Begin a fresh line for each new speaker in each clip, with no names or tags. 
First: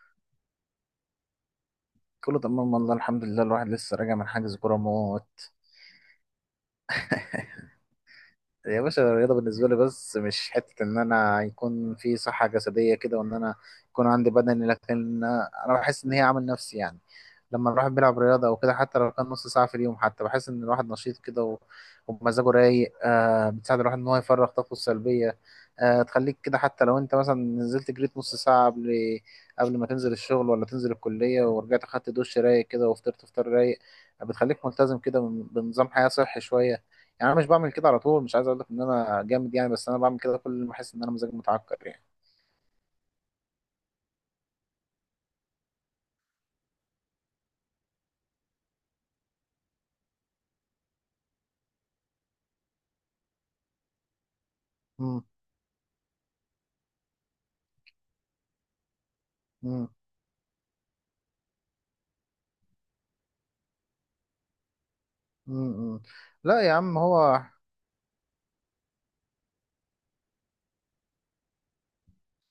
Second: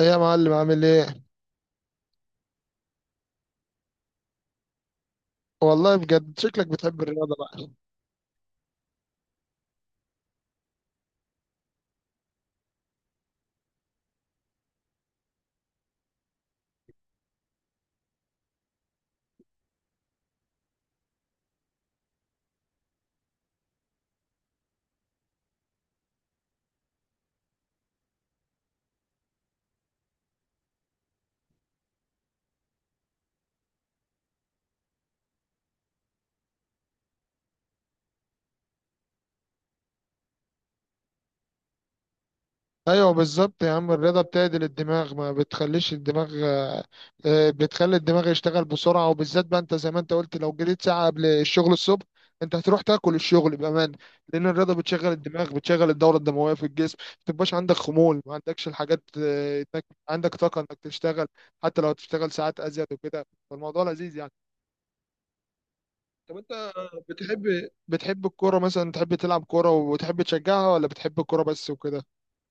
ايه يا معلم عامل ايه؟
كله تمام، والله الحمد لله. الواحد لسه راجع من حجز كورة موت.
والله بجد شكلك بتحب الرياضه بقى.
يا باشا، الرياضة بالنسبة لي بس مش حتة إن أنا يكون في صحة جسدية كده وإن أنا يكون عندي بدني، لكن أنا بحس إن هي عامل نفسي يعني. لما الواحد بيلعب رياضة أو كده، حتى لو كان نص ساعة في اليوم، حتى بحس إن الواحد نشيط كده ومزاجه رايق. بتساعد الواحد إن هو يفرغ طاقته السلبية. تخليك كده، حتى لو أنت مثلا نزلت جريت نص ساعة قبل ما تنزل الشغل ولا تنزل الكلية، ورجعت أخدت دش رايق كده وفطرت فطار رايق. بتخليك ملتزم كده بنظام حياة صحي شوية. يعني انا مش بعمل كده على طول. مش عايز اقول لك ان انا جامد يعني، بس انا بعمل كده كل ما احس ان انا مزاجي متعكر يعني.
ايوه بالظبط يا عم، الرياضه بتعدل الدماغ، ما بتخليش الدماغ بتخلي الدماغ يشتغل بسرعه، وبالذات بقى انت زي ما انت قلت لو جريت ساعه قبل الشغل الصبح انت هتروح تاكل الشغل بامان. لان الرياضه بتشغل
مم.
الدماغ، بتشغل الدوره الدمويه في الجسم، ما تبقاش عندك خمول، ما عندكش الحاجات
مم.
عندك طاقه انك تشتغل، حتى لو تشتغل ساعات ازيد وكده، فالموضوع لذيذ يعني.
مم. مم.
طب
لا
انت
يا عم، هو.
بتحب الكوره مثلا، تحب تلعب كوره وتحب تشجعها، ولا بتحب الكوره بس وكده؟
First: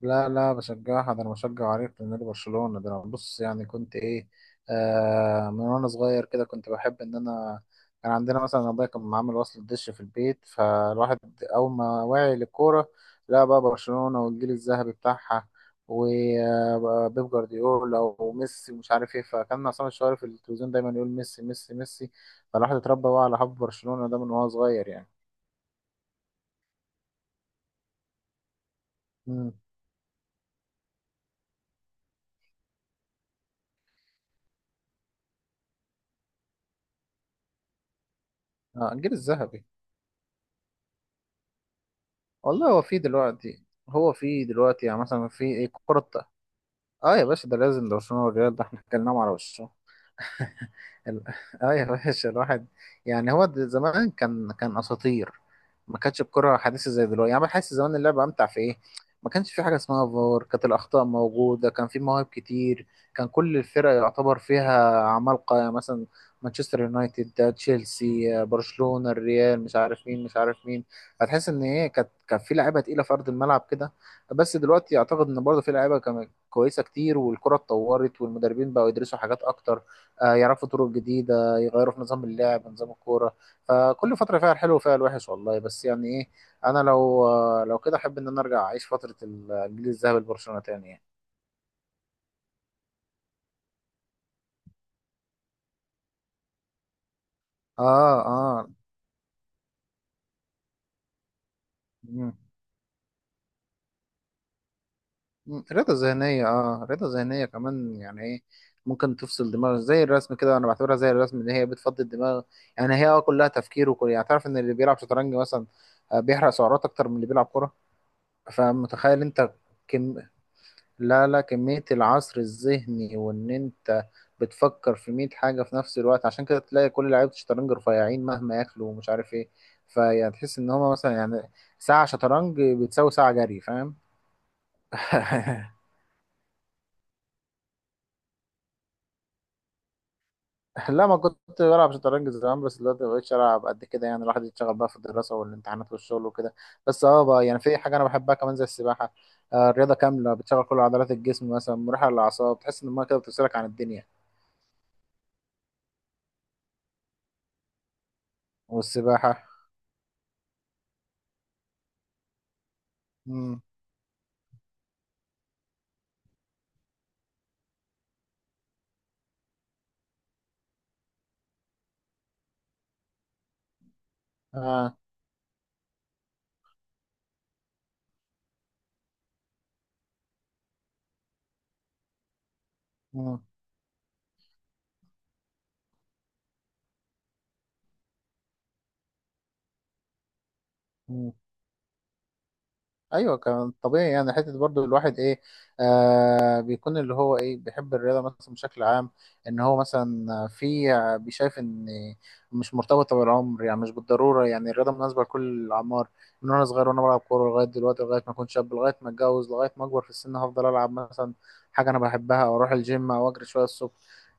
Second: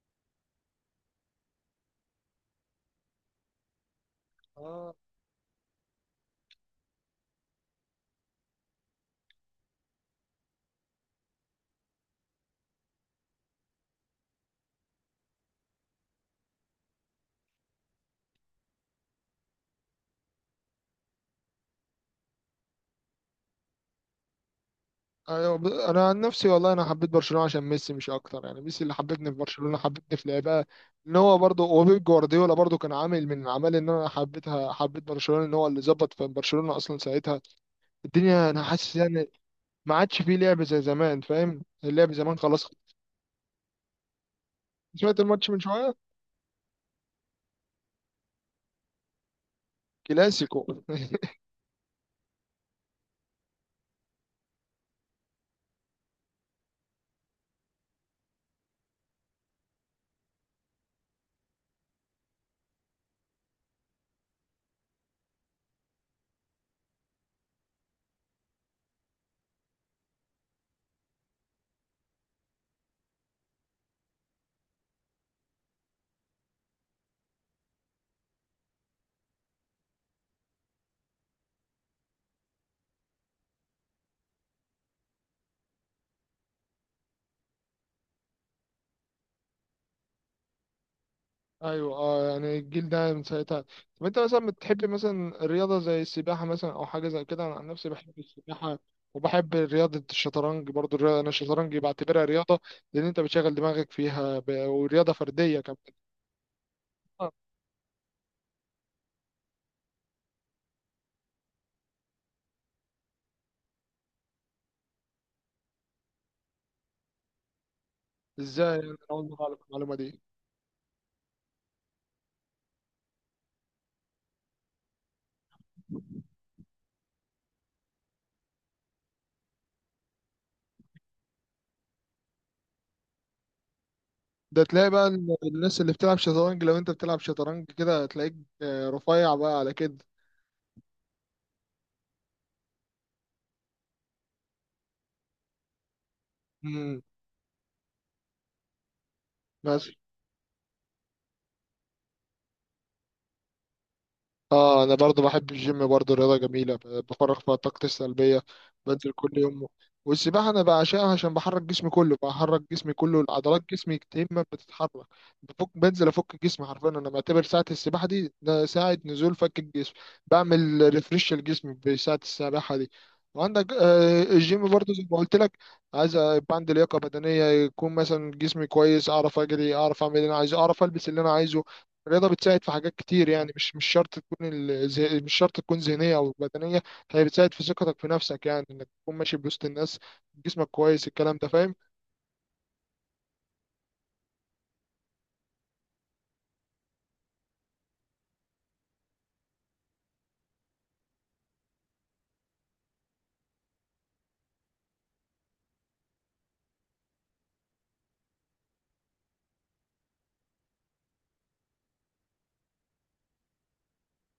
لا، لا، بشجعها. ده انا بشجع عريق لنادي برشلونة. ده انا بص يعني كنت ايه.
اه
آه، من وانا صغير كده كنت بحب ان انا كان عندنا مثلا ابويا كان عامل وصل دش في البيت، فالواحد اول ما وعي للكورة، لا بقى، برشلونة والجيل الذهبي بتاعها، وبيب جوارديولا وميسي ومش عارف ايه، فكان عصام الشوالي في التلفزيون دايما يقول ميسي ميسي ميسي. فالواحد اتربى بقى على حب برشلونة ده من وهو صغير يعني.
ايوه، انا عن نفسي والله انا حبيت برشلونه عشان ميسي مش اكتر يعني، ميسي اللي حببني في
امم.
برشلونه، حببني في لعبها. ان هو برضه وبيب جوارديولا برضه كان عامل من عمال ان انا حبيتها، حبيت برشلونه، ان هو اللي ظبط في برشلونه اصلا ساعتها الدنيا، انا
آه،
حاسس
الجيل
يعني
الذهبي.
ما عادش فيه لعب زي زمان. فاهم؟ اللعب زمان خلاص.
والله هو في دلوقتي يعني
سمعت
مثلا في
الماتش من
ايه
شويه،
كرة. اه يا باشا، ده لازم، ده برشلونة والريال، ده احنا اتكلمنا على وشه.
كلاسيكو.
ال- اه يا باشا، الواحد يعني هو زمان كان اساطير. ما كانتش الكرة حديثة زي دلوقتي، يعني بحس زمان اللعبة امتع في ايه. ما كانش في حاجة اسمها فار، كانت الاخطاء موجودة، كان في مواهب كتير. كان كل الفرق يعتبر فيها عمالقة، يعني مثلا مانشستر يونايتد، ده تشيلسي، برشلونة، الريال، مش عارف مين مش عارف مين. هتحس ان ايه، كان في لعيبة تقيلة في ارض الملعب كده. بس دلوقتي اعتقد ان برضه في لعيبة كمان كويسة كتير، والكرة اتطورت، والمدربين بقوا يدرسوا حاجات اكتر. يعرفوا طرق جديدة، يغيروا في نظام اللعب، نظام الكورة. فكل فترة فيها الحلو وفيها الوحش والله، بس يعني ايه، انا لو كده احب ان انا ارجع اعيش فترة الجيل الذهبي لبرشلونة تاني يعني.
ايوه اه، يعني الجيل ده من ساعتها. طب انت مثلا بتحب مثلا الرياضه زي السباحه مثلا او حاجه زي كده؟ انا عن نفسي بحب
اه، اه.
السباحه، وبحب رياضه الشطرنج برضو الرياضه، انا الشطرنج بعتبرها
مم.
رياضه، لان انت بتشغل دماغك فيها ورياضه فرديه
مم.
كمان.
رضا
آه،
ذهنية كمان، يعني ايه. ممكن تفصل دماغ زي الرسم كده، انا بعتبرها زي الرسم ان هي بتفضي الدماغ. يعني هي كلها تفكير، وكل يعني تعرف ان اللي بيلعب شطرنج مثلا، بيحرق سعرات اكتر من اللي بيلعب كورة.
ازاي يعني؟ أنا
فمتخيل
اول مره
انت؟
اعرف المعلومه دي.
لا، لا، كمية العصر الذهني، وان انت بتفكر في 100 حاجة في نفس الوقت، عشان كده تلاقي كل لعيبة الشطرنج رفيعين مهما ياكلوا ومش عارف ايه. فيعني تحس ان هما مثلا يعني ساعة شطرنج بتساوي ساعة جري، فاهم؟
ده تلاقي بقى الناس اللي بتلعب شطرنج، لو انت بتلعب شطرنج كده هتلاقيك رفيع بقى على كده.
لا، ما كنت بلعب شطرنج زمان، بس دلوقتي ما بقتش العب قد كده، يعني الواحد يتشغل بقى في الدراسة والامتحانات والشغل وكده.
امم،
بس اه بقى، يعني في حاجة انا بحبها كمان زي السباحة.
بس
الرياضة كاملة بتشغل كل عضلات الجسم، مثلا مريحة للأعصاب، تحس ان المية كده بتفصلك عن الدنيا.
اه انا برضو بحب الجيم، برضو رياضه جميله، بفرغ فيها طاقتي السلبيه، بنزل كل
والسباحة.
يوم. والسباحه انا بعشقها عشان بحرك جسمي كله، بحرك جسمي كله، عضلات
امم.
جسمي كتير ما بتتحرك، بفك، بنزل افك جسمي حرفيا، انا بعتبر ساعه السباحه دي ده ساعه نزول فك الجسم، بعمل ريفريش لجسمي بساعه السباحه دي. وعندك الجيم برضو زي ما قلت لك، عايز يبقى عندي لياقه بدنيه، يكون مثلا جسمي كويس، اعرف اجري، اعرف اعمل اللي انا عايزه، اعرف البس اللي انا عايزه. الرياضة بتساعد في حاجات كتير
مم.
يعني، مش شرط تكون مش شرط تكون ذهنية أو بدنية. هي بتساعد في ثقتك في نفسك، يعني إنك تكون ماشي بوسط الناس، جسمك كويس،
مم.
الكلام ده فاهم.
ايوه، كان طبيعي يعني، حته برضو الواحد ايه، بيكون اللي هو ايه، بيحب الرياضه مثلا بشكل عام، ان هو مثلا في بيشايف ان مش مرتبطه بالعمر، يعني مش بالضروره، يعني الرياضه مناسبه لكل الاعمار. من وانا صغير وانا بلعب كوره لغايه دلوقتي، لغايه ما اكون شاب، لغايه ما اتجوز، لغايه ما اكبر في السن، هفضل العب مثلا حاجه انا بحبها، او اروح الجيم، او اجري شويه الصبح.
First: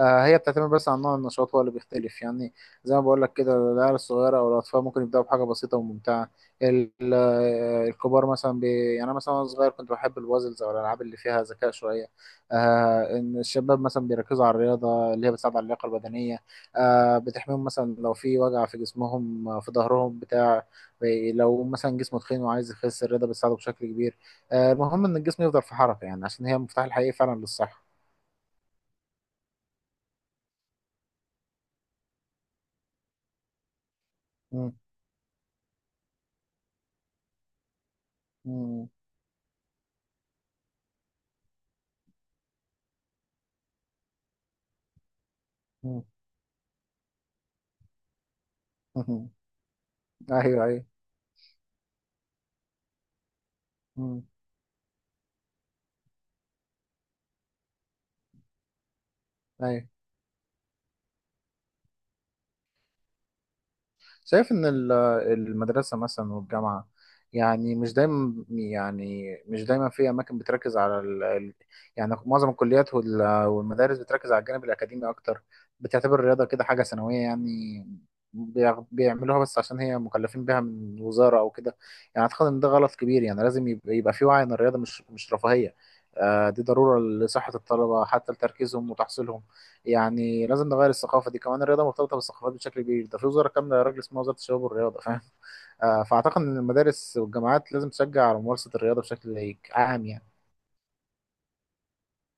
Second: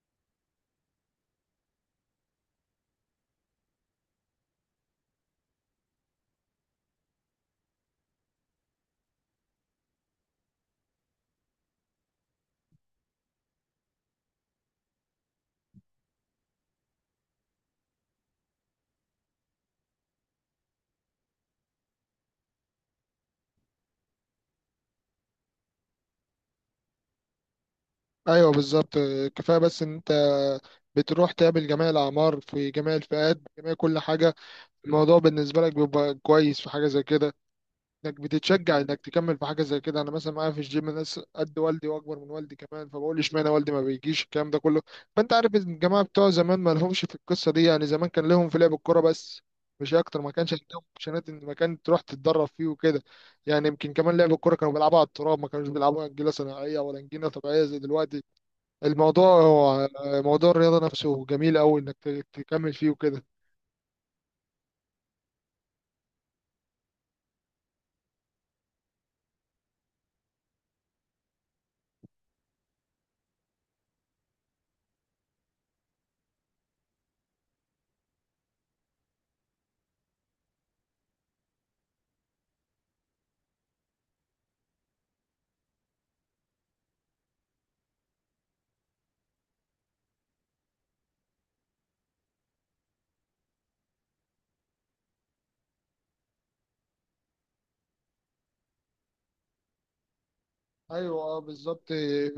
هي بتعتمد بس على نوع النشاط هو اللي بيختلف يعني. زي ما بقول لك كده، العيال الصغيره او الاطفال ممكن يبداوا بحاجه بسيطه وممتعه. الكبار مثلا يعني انا مثلا وانا صغير كنت بحب البازلز او الالعاب اللي فيها ذكاء شويه. ان الشباب مثلا بيركزوا على الرياضه اللي هي بتساعد على اللياقه البدنيه. بتحميهم مثلا لو في وجع في جسمهم، في ظهرهم بتاع، لو مثلا جسمه تخين وعايز يخس، الرياضه بتساعده بشكل كبير. المهم ان الجسم يفضل في حركه يعني، عشان هي المفتاح الحقيقي فعلا للصحه.
أيوه بالظبط. كفاية بس إن أنت بتروح تقابل جميع الأعمار، في جميع الفئات، جميع كل حاجة.
مم.
الموضوع بالنسبة لك بيبقى كويس في حاجة زي كده، انك بتتشجع
مم.
انك تكمل في حاجه زي كده. انا مثلا معايا في الجيم ناس قد والدي، واكبر من والدي كمان، فبقول اشمعنى والدي ما بيجيش الكلام ده كله. فانت عارف ان
مم.
الجماعه بتوع زمان ما لهمش في القصه دي، يعني زمان كان لهم في لعب الكوره بس، مش اكتر. ما كانش
ايوه،
عندهم
ايوه.
اوبشنات ان مكان تروح تتدرب فيه وكده. يعني يمكن كمان
مم.
لعب الكوره كانوا بيلعبوا على التراب، ما كانوش بيلعبوا انجيله صناعيه ولا انجيله طبيعيه زي دلوقتي. الموضوع
ايوه،
هو موضوع الرياضه نفسه جميل قوي انك تكمل فيه وكده.
شايف إن المدرسة مثلا والجامعة، يعني مش دايما في أماكن بتركز على يعني معظم الكليات والمدارس بتركز على الجانب الأكاديمي أكتر. بتعتبر الرياضة كده حاجة ثانوية يعني. بيعملوها بس عشان هي مكلفين بيها من وزارة أو كده. يعني أعتقد إن ده غلط كبير، يعني لازم يبقى في وعي إن الرياضة مش رفاهية. دي ضرورة لصحة الطلبة حتى لتركيزهم وتحصيلهم. يعني لازم نغير الثقافه دي كمان، الرياضه مرتبطه بالثقافات بشكل كبير، ده في وزاره كامله يا راجل اسمها وزاره الشباب والرياضه، فاهم؟ فاعتقد ان المدارس والجامعات لازم تشجع على ممارسه الرياضه بشكل عام يعني.
ايوه اه بالظبط.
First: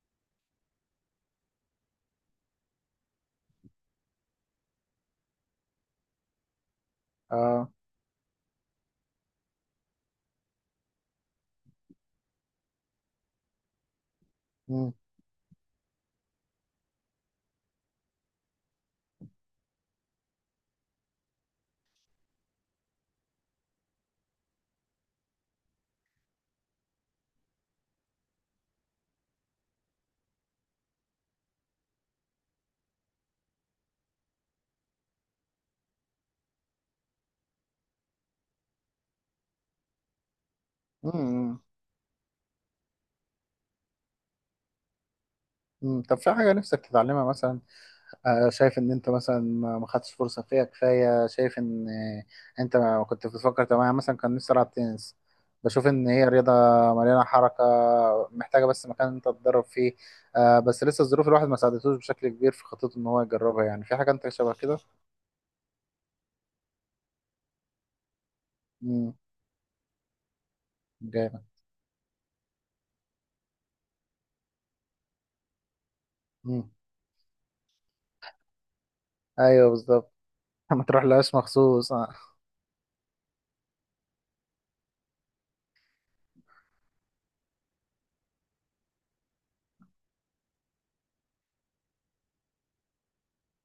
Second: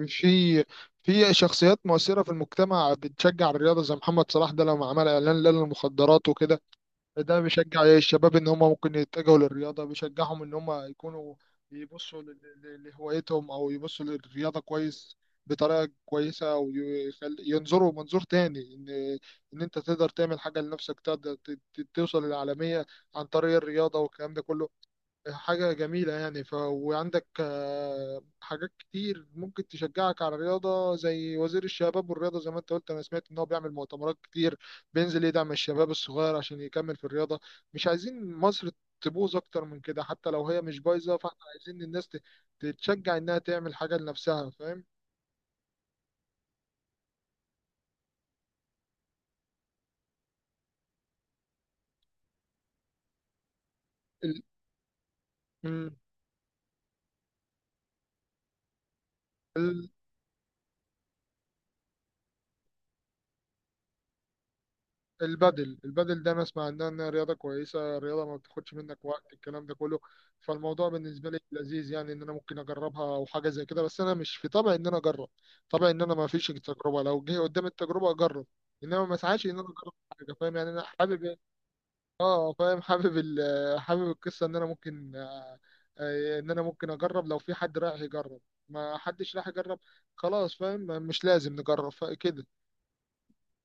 في في شخصيات مؤثره في المجتمع بتشجع الرياضه، زي محمد صلاح ده لما عمل اعلان لا للمخدرات وكده، ده
اه.
بيشجع الشباب ان هم ممكن يتجهوا للرياضه، بيشجعهم ان هم يكونوا يبصوا لهوايتهم او يبصوا للرياضه
مم.
كويس، بطريقه كويسه، وينظروا منظور تاني، ان انت تقدر تعمل حاجه لنفسك، تقدر توصل للعالميه عن طريق الرياضه والكلام ده كله. حاجة جميلة يعني. وعندك حاجات كتير ممكن تشجعك على الرياضة، زي وزير الشباب والرياضة زي ما انت قلت، انا سمعت ان هو بيعمل مؤتمرات كتير، بينزل يدعم الشباب الصغير عشان يكمل في الرياضة. مش عايزين مصر تبوظ اكتر من كده، حتى لو هي مش بايظة، فاحنا
مم.
عايزين الناس تتشجع انها تعمل حاجة لنفسها، فاهم؟
مم. طب في حاجه نفسك تتعلمها مثلا؟ شايف ان انت مثلا ما خدتش فرصه فيها كفايه، شايف ان انت ما كنت بتفكر، طب انا مثلا كان
ال...
نفسي العب تنس. بشوف
مم.
ان هي رياضه مليانه حركه، محتاجه بس مكان انت تتدرب فيه. بس لسه الظروف الواحد ما ساعدتوش بشكل كبير في خطته ان هو يجربها، يعني في حاجه انت شبه كده؟
البادل ده انا اسمع انها رياضه كويسه، رياضه ما بتاخدش منك
امم.
وقت، الكلام ده كله. فالموضوع بالنسبه لي
جامد.
لذيذ يعني، ان انا ممكن اجربها او حاجه زي كده، بس انا مش في طبع ان انا اجرب، طبع ان انا ما فيش
امم.
تجربه، لو جه قدام التجربه اجرب، انما ما سعاش ان انا
ايوه،
اجرب
بالظبط.
حاجه، فاهم يعني؟ انا
ما تروح
حابب
لهاش
إيه؟
مخصوص.
اه فاهم. حابب حابب القصه ان انا ممكن ان انا ممكن اجرب لو في حد رايح يجرب، ما حدش راح يجرب، خلاص، فاهم؟ مش لازم نجرب كده.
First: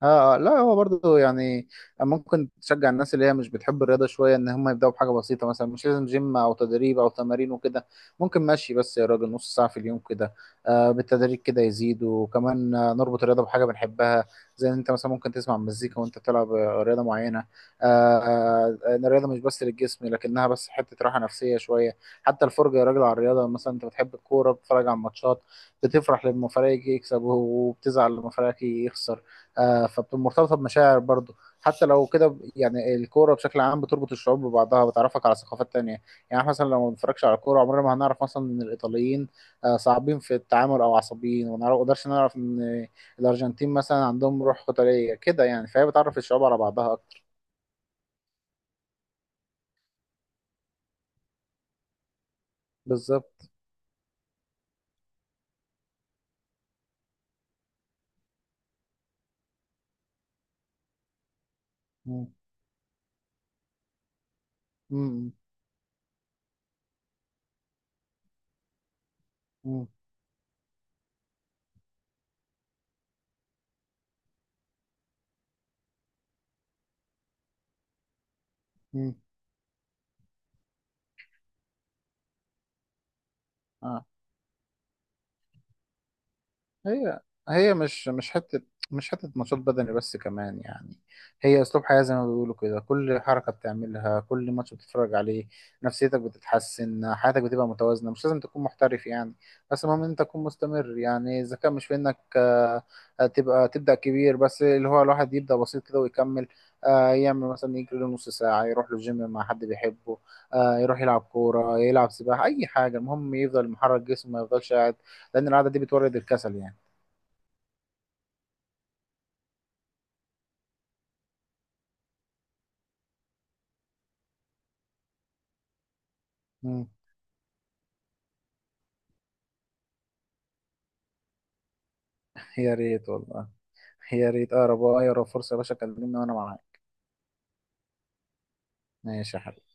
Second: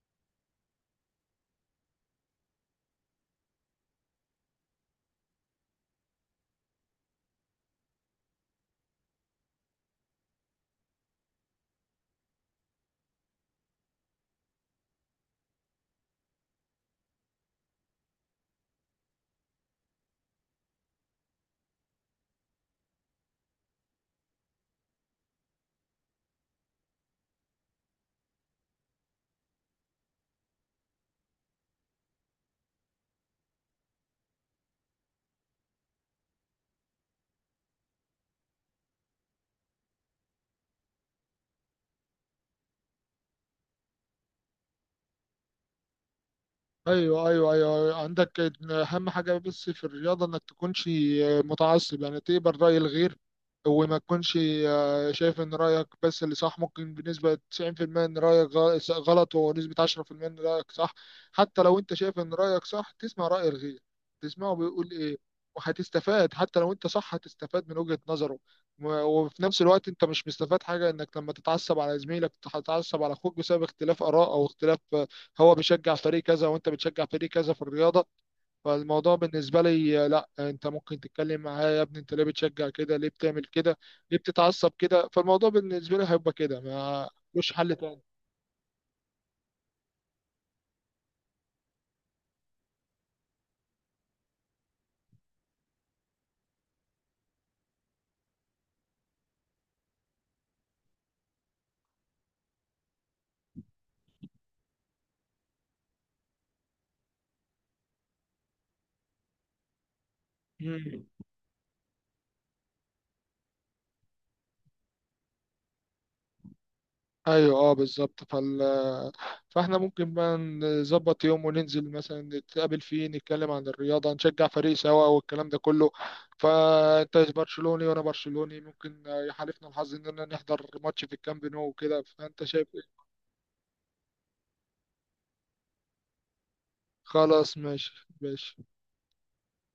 اه. لا هو برضه يعني، ممكن تشجع الناس اللي هي مش بتحب الرياضه شويه ان هم يبداوا بحاجه بسيطه، مثلا مش لازم جيم او تدريب او تمارين وكده. ممكن ماشي، بس يا راجل نص ساعه في اليوم كده. بالتدريج كده يزيد، وكمان نربط الرياضه بحاجه بنحبها. زي ان انت مثلا ممكن تسمع مزيكا وانت بتلعب رياضه معينه. آه. ان الرياضه مش بس للجسم لكنها بس حته راحه نفسيه شويه. حتى الفرجه يا راجل على الرياضه، مثلا انت بتحب الكوره بتتفرج على الماتشات، بتفرح لما فريقك يكسب وبتزعل لما فريقك يخسر. فمرتبطه بمشاعر برضه. حتى لو كده يعني الكوره بشكل عام بتربط الشعوب ببعضها، بتعرفك على ثقافات تانية. يعني إحنا مثلا لو ما بنتفرجش على الكوره عمرنا ما هنعرف مثلا ان الايطاليين صعبين في التعامل او عصبيين، وما نقدرش نعرف ان الارجنتين مثلا عندهم روح قتاليه كده، يعني فهي بتعرف الشعوب على بعضها اكتر.
ايوه ايوه ايوه أيوه. عندك اهم حاجه بس في الرياضه انك تكونش متعصب، يعني تقبل راي الغير،
بالظبط.
وما تكونش شايف ان رايك بس اللي صح. ممكن بنسبه 90% ان رايك غلط، ونسبه 10% ان رايك صح. حتى لو انت شايف
مم.
ان رايك صح، تسمع راي الغير، تسمعه بيقول ايه،
مم.
وهتستفاد. حتى لو انت صح هتستفاد من وجهه نظره. وفي نفس الوقت
مم.
انت مش مستفاد حاجه انك لما تتعصب على زميلك، تتعصب على اخوك بسبب اختلاف اراء او اختلاف، هو بيشجع فريق كذا وانت بتشجع فريق كذا في الرياضه. فالموضوع
مم.
بالنسبه لي لا، انت ممكن تتكلم معاه، يا ابني انت ليه بتشجع كده، ليه بتعمل كده،
آه.
ليه بتتعصب كده؟ فالموضوع بالنسبه لي هيبقى كده، ما
هي
مش
هي
حل تاني.
مش حتة نشاط بدني بس كمان يعني، هي أسلوب حياة زي ما بيقولوا كده، كل حركة بتعملها، كل ماتش بتتفرج عليه، نفسيتك بتتحسن، حياتك بتبقى متوازنة، مش لازم تكون محترف يعني. بس المهم إن أنت تكون مستمر، يعني إذا كان مش في إنك تبقى تبدأ كبير، بس اللي هو الواحد يبدأ بسيط كده ويكمل. يعمل مثلا يجري له نص ساعة، يروح له جيم مع حد بيحبه، يروح
مم.
يلعب كورة، يلعب سباحة، أي حاجة، المهم يفضل محرك جسمه ما يفضلش قاعد. لأن القعدة دي بتورد الكسل يعني.
ايوه اه بالظبط. فاحنا ممكن بقى نظبط يوم وننزل مثلا نتقابل فيه، نتكلم عن الرياضه، نشجع فريق سوا والكلام ده كله.
مم.
فانت برشلوني وانا برشلوني، ممكن يحالفنا الحظ اننا نحضر ماتش في الكامب نو وكده، فانت شايف
يا
إيه؟
ريت والله، يا ريت اقرب فرصه، يا باشا كلمني وانا معاك.
خلاص ماشي. ماشي.
ماشي يا حبيبي.